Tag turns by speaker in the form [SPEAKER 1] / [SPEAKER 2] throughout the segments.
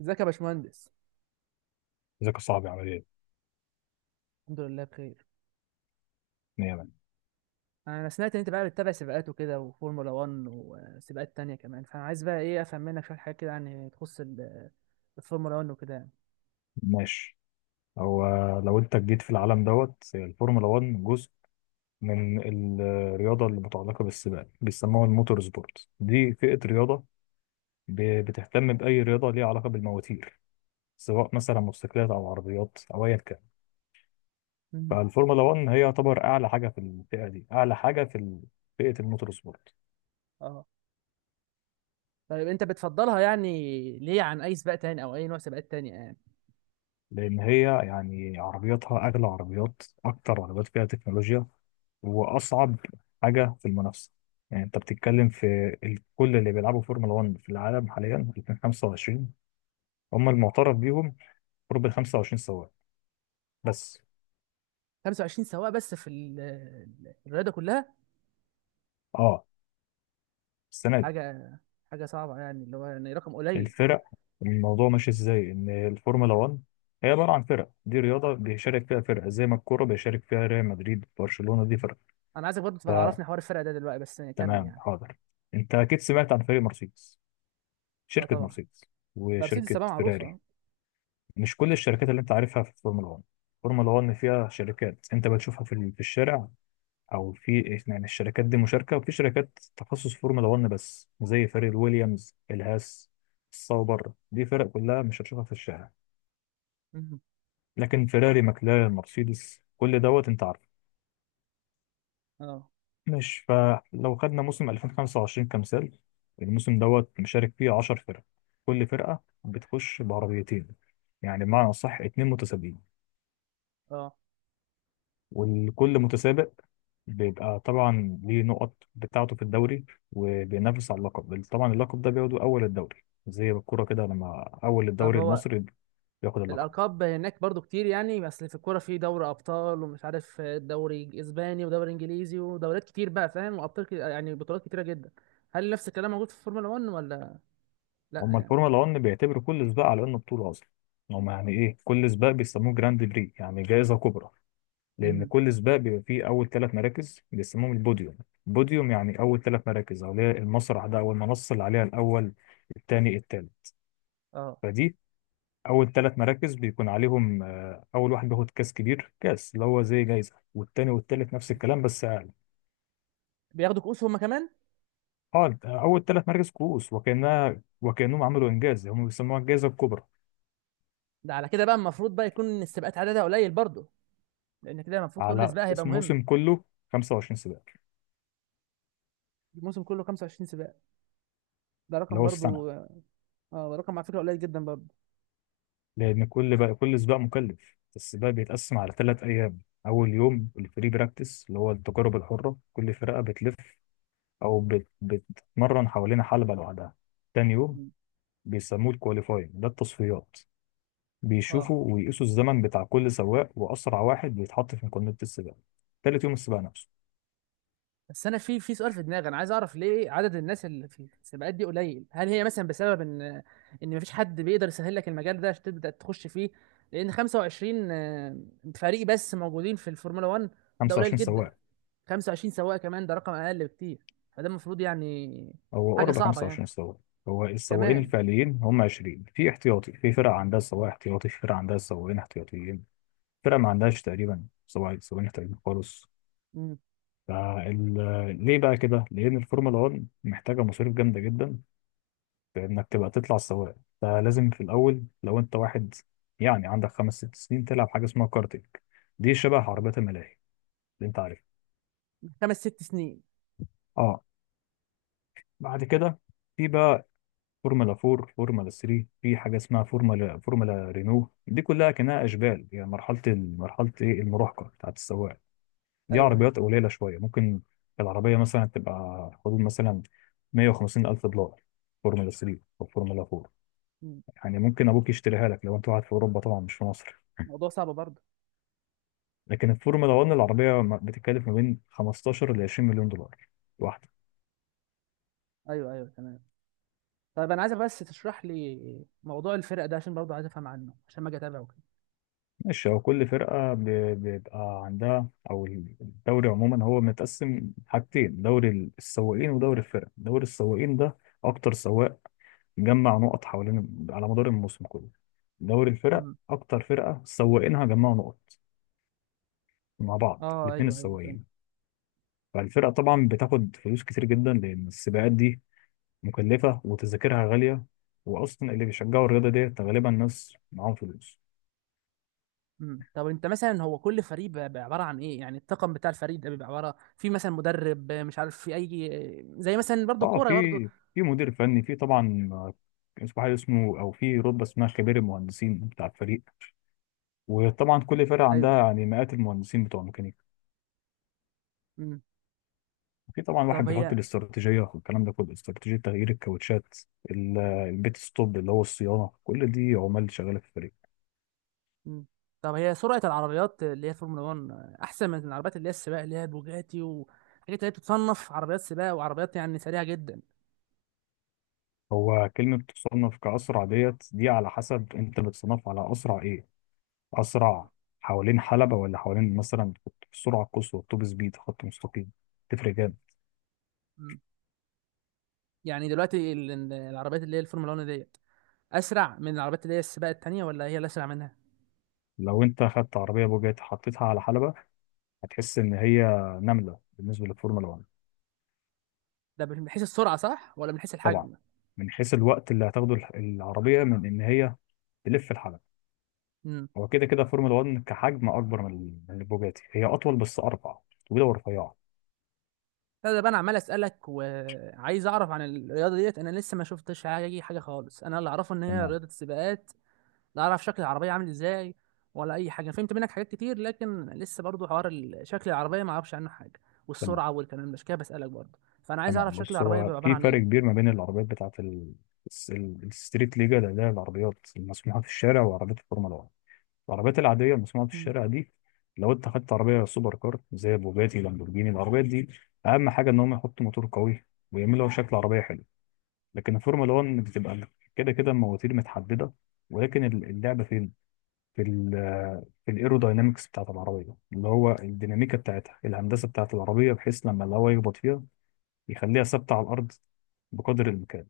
[SPEAKER 1] ازيك يا باشمهندس؟
[SPEAKER 2] ذكاء صعب عمليا.
[SPEAKER 1] الحمد لله بخير.
[SPEAKER 2] نعم.
[SPEAKER 1] انا سمعت ان انت بقى بتتابع سباقات وكده وفورمولا 1 وسباقات تانية كمان، فانا عايز بقى ايه افهم منك شويه حاجات كده يعني تخص الفورمولا 1 وكده يعني.
[SPEAKER 2] ماشي. هو لو انت جيت في العالم دوت الفورمولا 1 جزء من الرياضة اللي متعلقة بالسباق بيسموها الموتور سبورت، دي فئة رياضة بتهتم بأي رياضة ليها علاقة بالمواتير، سواء مثلا موتوسيكلات أو عربيات أو أيا كان.
[SPEAKER 1] مم.
[SPEAKER 2] فالفورمولا 1 هي يعتبر أعلى حاجة في الفئة دي، أعلى حاجة في فئة الموتور سبورت.
[SPEAKER 1] اه، طيب انت بتفضلها يعني ليه عن اي سباق تاني او اي نوع سباقات تانية يعني؟
[SPEAKER 2] لأن هي يعني عربياتها أغلى عربيات، أكتر عربيات فيها تكنولوجيا، وأصعب حاجة في المنافسة. يعني أنت بتتكلم في كل اللي بيلعبوا فورمولا 1 في العالم حاليا 2025، هم المعترف بيهم قرب ال 25 سواق بس.
[SPEAKER 1] 25 سواق بس في الرياضه كلها؟
[SPEAKER 2] أه، السنة دي.
[SPEAKER 1] حاجه حاجه صعبه يعني، اللي هو يعني رقم قليل.
[SPEAKER 2] الفرق، الموضوع ماشي إزاي، إن الفورمولا 1 هي عبارة عن فرق. دي رياضة بيشارك فيها فرق، زي ما الكورة بيشارك فيها ريال مدريد، برشلونة، دي فرق.
[SPEAKER 1] انا عايزك برضه تبقى تعرفني حوار الفرق ده دلوقتي، بس يعني كمل
[SPEAKER 2] فتمام،
[SPEAKER 1] يعني.
[SPEAKER 2] حاضر. أنت أكيد سمعت عن فريق مرسيدس،
[SPEAKER 1] اه
[SPEAKER 2] شركة
[SPEAKER 1] طبعا.
[SPEAKER 2] مرسيدس،
[SPEAKER 1] مرسيدس
[SPEAKER 2] وشركة
[SPEAKER 1] سباق معروفه،
[SPEAKER 2] فيراري.
[SPEAKER 1] اه.
[SPEAKER 2] مش كل الشركات اللي انت عارفها في الفورمولا 1. الفورمولا 1 فيها شركات انت بتشوفها في في الشارع او في، يعني الشركات دي مشاركة. وفي شركات تخصص فورمولا 1 بس، زي فريق الويليامز، الهاس، الصوبر، دي فرق كلها مش هتشوفها في الشارع.
[SPEAKER 1] مم.
[SPEAKER 2] لكن فيراري، ماكلارين، مرسيدس، كل دوت انت عارفه.
[SPEAKER 1] اه.
[SPEAKER 2] مش، فلو خدنا موسم 2025 كمثال، الموسم دوت مشارك فيه 10 فرق. كل فرقة بتخش بعربيتين، يعني بمعنى أصح 2 متسابقين.
[SPEAKER 1] اه.
[SPEAKER 2] والكل متسابق بيبقى طبعا ليه نقط بتاعته في الدوري، وبينافس على اللقب. طبعا اللقب ده بياخده أول الدوري، زي الكورة كده لما أول
[SPEAKER 1] طب
[SPEAKER 2] الدوري
[SPEAKER 1] هو
[SPEAKER 2] المصري بياخد اللقب.
[SPEAKER 1] الالقاب هناك برضو كتير يعني، بس في الكوره في دوري ابطال ومش عارف دوري اسباني ودوري انجليزي ودوريات كتير بقى، فاهم، وابطال كتير يعني، بطولات كتيره جدا. هل نفس الكلام موجود في الفورمولا 1 ولا لا
[SPEAKER 2] هما
[SPEAKER 1] يعني؟
[SPEAKER 2] الفورمولا 1 بيعتبروا كل سباق على إنه بطولة أصلا. هما يعني إيه، كل سباق بيسموه جراند بري، يعني جائزة كبرى، لأن
[SPEAKER 1] امم.
[SPEAKER 2] كل سباق بيبقى فيه أول ثلاث مراكز بيسموهم البوديوم. بوديوم يعني أول ثلاث مراكز، أو اللي هي المسرح ده، أو المنصة اللي عليها الأول، الثاني، الثالث.
[SPEAKER 1] اه.
[SPEAKER 2] فدي اول ثلاث مراكز بيكون عليهم، اول واحد بياخد كاس كبير، كاس اللي هو زي جايزه، والتاني والتالت نفس الكلام بس اقل.
[SPEAKER 1] بياخدوا كؤوس هما كمان؟
[SPEAKER 2] اه، اول ثلاث مراكز كؤوس، وكانها وكانهم عملوا انجاز، هم بيسموها الجائزه الكبرى.
[SPEAKER 1] ده على كده بقى المفروض بقى يكون السباقات عددها قليل برضو، لان كده المفروض كل
[SPEAKER 2] على
[SPEAKER 1] سباق هيبقى
[SPEAKER 2] اسم
[SPEAKER 1] مهم.
[SPEAKER 2] موسم كله 25 سباق،
[SPEAKER 1] الموسم كله 25 سباق؟ ده
[SPEAKER 2] اللي
[SPEAKER 1] رقم
[SPEAKER 2] هو السنه.
[SPEAKER 1] برضو. اه، ده رقم على فكره قليل جدا برضو.
[SPEAKER 2] لان كل سباق مكلف. السباق بيتقسم على 3 ايام. اول يوم الفري براكتس، اللي هو التجارب الحره، كل فرقه بتلف او بتتمرن حوالين حلبه لوحدها. تاني يوم
[SPEAKER 1] مم.
[SPEAKER 2] بيسموه الكواليفاينج، ده التصفيات،
[SPEAKER 1] اه،
[SPEAKER 2] بيشوفوا ويقيسوا الزمن بتاع كل سواق، وأسرع واحد بيتحط في مقارنة السباق. تالت يوم السباق نفسه.
[SPEAKER 1] بس انا في سؤال في دماغي، انا عايز اعرف ليه عدد الناس اللي في السباقات دي قليل. هل هي مثلا بسبب ان مفيش حد بيقدر يسهل لك المجال ده عشان تبدا تخش فيه؟ لان 25 فريق بس موجودين في الفورمولا 1. ده قليل
[SPEAKER 2] 25
[SPEAKER 1] جدا.
[SPEAKER 2] سواق.
[SPEAKER 1] 25 سواق كمان ده رقم اقل بكتير، فده المفروض يعني
[SPEAKER 2] هو
[SPEAKER 1] حاجه
[SPEAKER 2] قرب
[SPEAKER 1] صعبه يعني
[SPEAKER 2] 25 سواق. هو السواقين
[SPEAKER 1] كمان.
[SPEAKER 2] الفعليين هم 20، في احتياطي، في فرق عندها سواق احتياطي، في فرق عندها سواقين احتياطيين، فرق ما عندهاش تقريبا سواق سواقين احتياطيين خالص.
[SPEAKER 1] مم.
[SPEAKER 2] فال... ليه بقى كده؟ لأن الفورمولا 1 محتاجة مصاريف جامدة جدا في إنك تبقى تطلع سواق. فلازم في الأول، لو أنت واحد يعني عندك خمس ست سنين، تلعب حاجة اسمها كارتينج. دي شبه
[SPEAKER 1] آه.
[SPEAKER 2] عربيات الملاهي اللي انت عارفه.
[SPEAKER 1] 5 6 سنين.
[SPEAKER 2] اه، بعد كده في بقى فورمولا 4، فورمولا 3، في حاجه اسمها فورمولا رينو. دي كلها كانها اشبال، يعني مرحله مرحله ايه، المراهقه بتاعت السواق. دي
[SPEAKER 1] ايوه،
[SPEAKER 2] عربيات
[SPEAKER 1] ايوه.
[SPEAKER 2] قليله شويه. ممكن العربيه مثلا تبقى حدود مثلا 150 الف دولار، فورمولا 3 او فورمولا 4.
[SPEAKER 1] مم.
[SPEAKER 2] يعني ممكن ابوك يشتريها لك لو انت قاعد في اوروبا، طبعا مش في مصر.
[SPEAKER 1] موضوع صعب برضه.
[SPEAKER 2] لكن الفورمولا 1 العربيه بتتكلف ما بين 15 ل 20 مليون دولار واحده.
[SPEAKER 1] ايوه، ايوه، تمام. طيب انا عايزك بس تشرح لي موضوع الفرق ده عشان برضه عايز افهم عنه عشان ما اجي اتابعه.
[SPEAKER 2] ماشي، هو كل فرقة بيبقى عندها، أو الدوري عموما هو متقسم حاجتين: دوري السواقين ودوري الفرق. دوري السواقين ده أكتر سواق جمع نقط حوالين على مدار الموسم كله. دوري الفرق
[SPEAKER 1] كده.
[SPEAKER 2] أكتر فرقة سواقينها جمعوا نقط مع بعض،
[SPEAKER 1] اه،
[SPEAKER 2] الاتنين
[SPEAKER 1] ايوه، ايوه، فاهم.
[SPEAKER 2] السواقين. فالفرقة طبعا بتاخد فلوس كتير جدا، لأن السباقات دي مكلفة وتذاكرها غالية، وأصلا اللي بيشجعوا الرياضة ديت غالبا ناس معاهم فلوس.
[SPEAKER 1] امم. طب انت مثلا، هو كل فريق بقى عباره عن ايه يعني؟ الطاقم بتاع الفريق ده بيبقى عباره في مثلا مدرب، مش عارف في اي، زي مثلا برضو
[SPEAKER 2] اه،
[SPEAKER 1] الكوره برضو.
[SPEAKER 2] في مدير فني، في طبعا اسمه حاجه، اسمه او في رتبه اسمها خبير المهندسين بتاع الفريق. وطبعا كل فرقه عندها
[SPEAKER 1] ايوه.
[SPEAKER 2] يعني مئات المهندسين بتوع الميكانيكا.
[SPEAKER 1] امم.
[SPEAKER 2] في طبعا واحد
[SPEAKER 1] طب
[SPEAKER 2] بيحط
[SPEAKER 1] هي.
[SPEAKER 2] الاستراتيجيه والكلام ده كله، استراتيجيه تغيير الكاوتشات، البيت ستوب اللي هو الصيانه. كل دي عمال شغاله في الفريق.
[SPEAKER 1] امم. طب هي سرعه العربيات اللي هي فورمولا 1 احسن من العربيات اللي هي السباق، اللي هي البوجاتي وحاجات اللي هي بتتصنف عربيات سباق وعربيات يعني سريعه جدا؟
[SPEAKER 2] هو كلمه تصنف كاسرع ديت، دي على حسب انت بتصنف على اسرع ايه، اسرع حوالين حلبه، ولا حوالين مثلا في السرعه القصوى، التوب سبيد، خط مستقيم، تفرق.
[SPEAKER 1] امم. يعني دلوقتي العربيات اللي هي الفورمولا 1 ديت اسرع من العربيات اللي هي السباق التانيه، ولا هي اللي اسرع منها؟
[SPEAKER 2] لو انت خدت عربيه بوجاتي حطيتها على حلبه، هتحس ان هي نمله بالنسبه للفورمولا 1.
[SPEAKER 1] ده من حيث السرعه صح ولا من حيث
[SPEAKER 2] طبعا
[SPEAKER 1] الحجم؟
[SPEAKER 2] من حيث الوقت اللي هتاخده العربيه من ان هي تلف الحلبه.
[SPEAKER 1] إمم.
[SPEAKER 2] هو كده كده فورمولا 1 كحجم اكبر من من البوجاتي، هي اطول بس اربع، طويله ورفيعه.
[SPEAKER 1] لا، ده بقى انا عمال اسالك وعايز اعرف عن الرياضه ديت، انا لسه ما شفتش حاجه خالص. انا اللي اعرفه ان هي
[SPEAKER 2] تمام،
[SPEAKER 1] رياضه السباقات. لا اعرف شكل العربيه عامل ازاي، ولا اي حاجه. فهمت منك حاجات كتير، لكن لسه برضو حوار شكل العربيه ما اعرفش عنه حاجه
[SPEAKER 2] تمام،
[SPEAKER 1] والسرعه والكلام ده، عشان كده بسالك برضو، فانا عايز
[SPEAKER 2] تمام.
[SPEAKER 1] اعرف شكل
[SPEAKER 2] بص،
[SPEAKER 1] العربيه
[SPEAKER 2] هو
[SPEAKER 1] بيبقى عباره
[SPEAKER 2] في
[SPEAKER 1] عن
[SPEAKER 2] فرق كبير
[SPEAKER 1] ايه.
[SPEAKER 2] ما بين العربيات بتاعت الستريت ليجا اللي هي العربيات المسموحه في الشارع، وعربيات الفورمولا 1. العربيات العادية المصنوعة في
[SPEAKER 1] مم.
[SPEAKER 2] الشارع دي، لو انت خدت عربية سوبر كار زي بوجاتي، لامبورجيني، العربيات دي أهم حاجة إن هم يحطوا موتور قوي، ويعملوا شكل عربية حلو. لكن الفورمولا 1 بتبقى كده كده المواتير متحددة. ولكن اللعبة فين؟ في ال في الايروداينامكس بتاعت العربية، اللي هو الديناميكا بتاعتها، الهندسة بتاعت العربية، بحيث لما الهواء يخبط فيها يخليها ثابتة على الأرض بقدر الإمكان.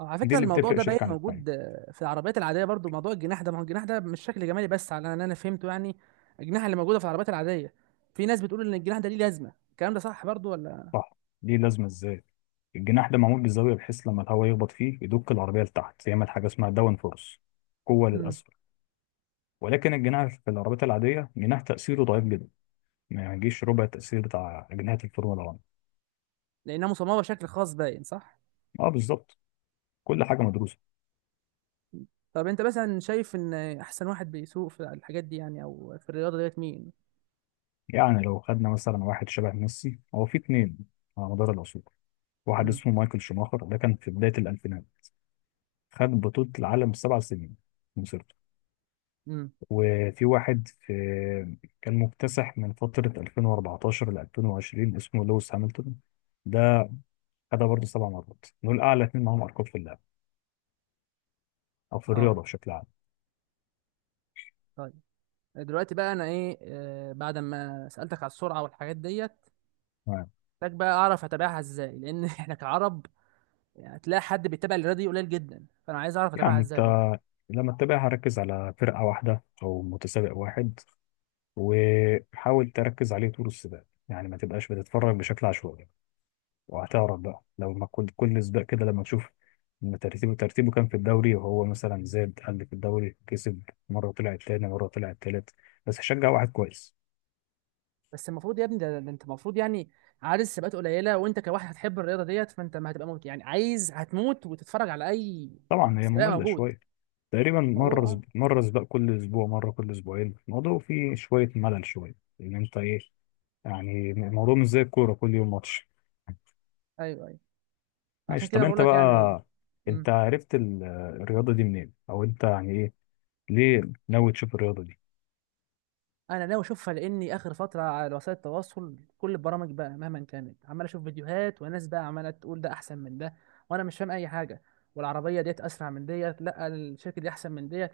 [SPEAKER 1] أو على
[SPEAKER 2] دي
[SPEAKER 1] فكره
[SPEAKER 2] اللي
[SPEAKER 1] الموضوع
[SPEAKER 2] بتفرق
[SPEAKER 1] ده باين
[SPEAKER 2] شركة عن
[SPEAKER 1] موجود
[SPEAKER 2] التانية.
[SPEAKER 1] في العربيات العاديه برضو موضوع الجناح ده، ما هو الجناح ده مش شكل جمالي بس، على ان انا فهمته يعني. الجناح اللي موجوده في العربيات العاديه، في ناس بتقول ان الجناح ده ليه لازمه، الكلام ده صح برضو ولا؟
[SPEAKER 2] صح. دي لازمة ازاي، الجناح ده معمول بالزاوية بحيث لما الهواء يخبط فيه يدك العربية لتحت، يعمل حاجة اسمها داون فورس، قوة
[SPEAKER 1] مم.
[SPEAKER 2] للأسفل. ولكن الجناح في العربيات العادية جناح تأثيره ضعيف جدا، ما يجيش ربع التأثير بتاع أجنحة الفورمولا 1.
[SPEAKER 1] لانها مصممه بشكل خاص باين، صح؟
[SPEAKER 2] اه، بالظبط، كل حاجة مدروسة.
[SPEAKER 1] طب انت مثلا شايف ان احسن واحد بيسوق في الحاجات دي يعني او في الرياضه ديت مين؟
[SPEAKER 2] يعني لو خدنا مثلا واحد شبه ميسي، هو في اتنين على مدار العصور. واحد
[SPEAKER 1] امم.
[SPEAKER 2] اسمه مايكل شوماخر، ده كان في بداية الألفينات، خد بطولة العالم 7 سنين في مسيرته.
[SPEAKER 1] امم.
[SPEAKER 2] وفي واحد في كان مكتسح من فترة 2014 ل 2020 اسمه لويس هامilton، ده خدها برضه 7 مرات. دول أعلى اتنين معاهم أرقام في اللعب أو في
[SPEAKER 1] اه،
[SPEAKER 2] الرياضة بشكل عام.
[SPEAKER 1] طيب، دلوقتي بقى انا ايه بعد ما سالتك على السرعه والحاجات ديت،
[SPEAKER 2] تمام.
[SPEAKER 1] محتاج بقى اعرف اتابعها ازاي، لان احنا كعرب يعني هتلاقي حد بيتابع الرياضه دي قليل جدا، فانا عايز اعرف اتابعها
[SPEAKER 2] يعني أنت
[SPEAKER 1] ازاي بقى.
[SPEAKER 2] لما تتابعها ركز على فرقة واحدة أو متسابق واحد، وحاول تركز عليه طول السباق، يعني ما تبقاش بتتفرج بشكل عشوائي. وهتعرف بقى لو ما كل سباق كده لما تشوف ان ترتيبه كان في الدوري، وهو مثلا زاد قل في الدوري، كسب مره طلع تاني، مره طلع تالت، بس هشجع واحد كويس.
[SPEAKER 1] بس المفروض يا ابني ده انت المفروض يعني عارف سباقات قليله، وانت كواحد هتحب الرياضه ديت فانت ما هتبقى موت يعني، عايز هتموت وتتفرج على اي
[SPEAKER 2] طبعا هي
[SPEAKER 1] سباق
[SPEAKER 2] ممله
[SPEAKER 1] موجود.
[SPEAKER 2] شويه، تقريبا
[SPEAKER 1] الموضوع، اه.
[SPEAKER 2] مره سباق كل اسبوع، مره كل اسبوعين، الموضوع فيه شويه ملل شويه. ان انت ايه، يعني الموضوع مش زي الكوره كل يوم ماتش.
[SPEAKER 1] ايوه، ايوه. عشان
[SPEAKER 2] ماشي،
[SPEAKER 1] كده
[SPEAKER 2] طب
[SPEAKER 1] أنا بقول
[SPEAKER 2] انت
[SPEAKER 1] لك يعني.
[SPEAKER 2] بقى، انت
[SPEAKER 1] مم.
[SPEAKER 2] عرفت الرياضه دي منين، او انت يعني ايه، ليه ناوي تشوف الرياضه دي؟
[SPEAKER 1] انا ناوي اشوفها لاني اخر فتره على وسائل التواصل كل البرامج بقى مهما كانت عمال اشوف فيديوهات، وناس بقى عماله تقول ده احسن من ده، وانا مش فاهم اي حاجه، والعربيه ديت اسرع من ديت، لا الشركه دي احسن من ديت،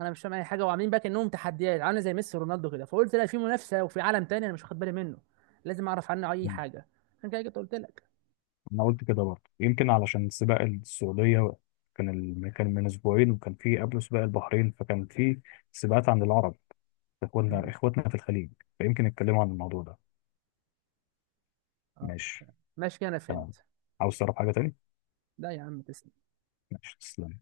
[SPEAKER 1] انا مش فاهم اي حاجه، وعاملين بقى كانهم تحديات عامله زي ميسي ورونالدو كده، فقلت لا، في منافسه وفي عالم تاني انا مش واخد بالي منه، لازم اعرف عنه اي حاجه، عشان كده جيت قلت لك.
[SPEAKER 2] انا قلت كده برضه يمكن علشان سباق السعوديه كان كان من اسبوعين، وكان في قبله سباق البحرين، فكان في سباقات عند العرب، اخواتنا
[SPEAKER 1] مم.
[SPEAKER 2] اخواتنا في الخليج. فيمكن نتكلموا عن الموضوع ده.
[SPEAKER 1] اه،
[SPEAKER 2] ماشي.
[SPEAKER 1] ماشي كده انا
[SPEAKER 2] تمام،
[SPEAKER 1] فهمت.
[SPEAKER 2] عاوز تعرف حاجه تاني؟
[SPEAKER 1] لا يا عم، تسلم.
[SPEAKER 2] ماشي، تسلم.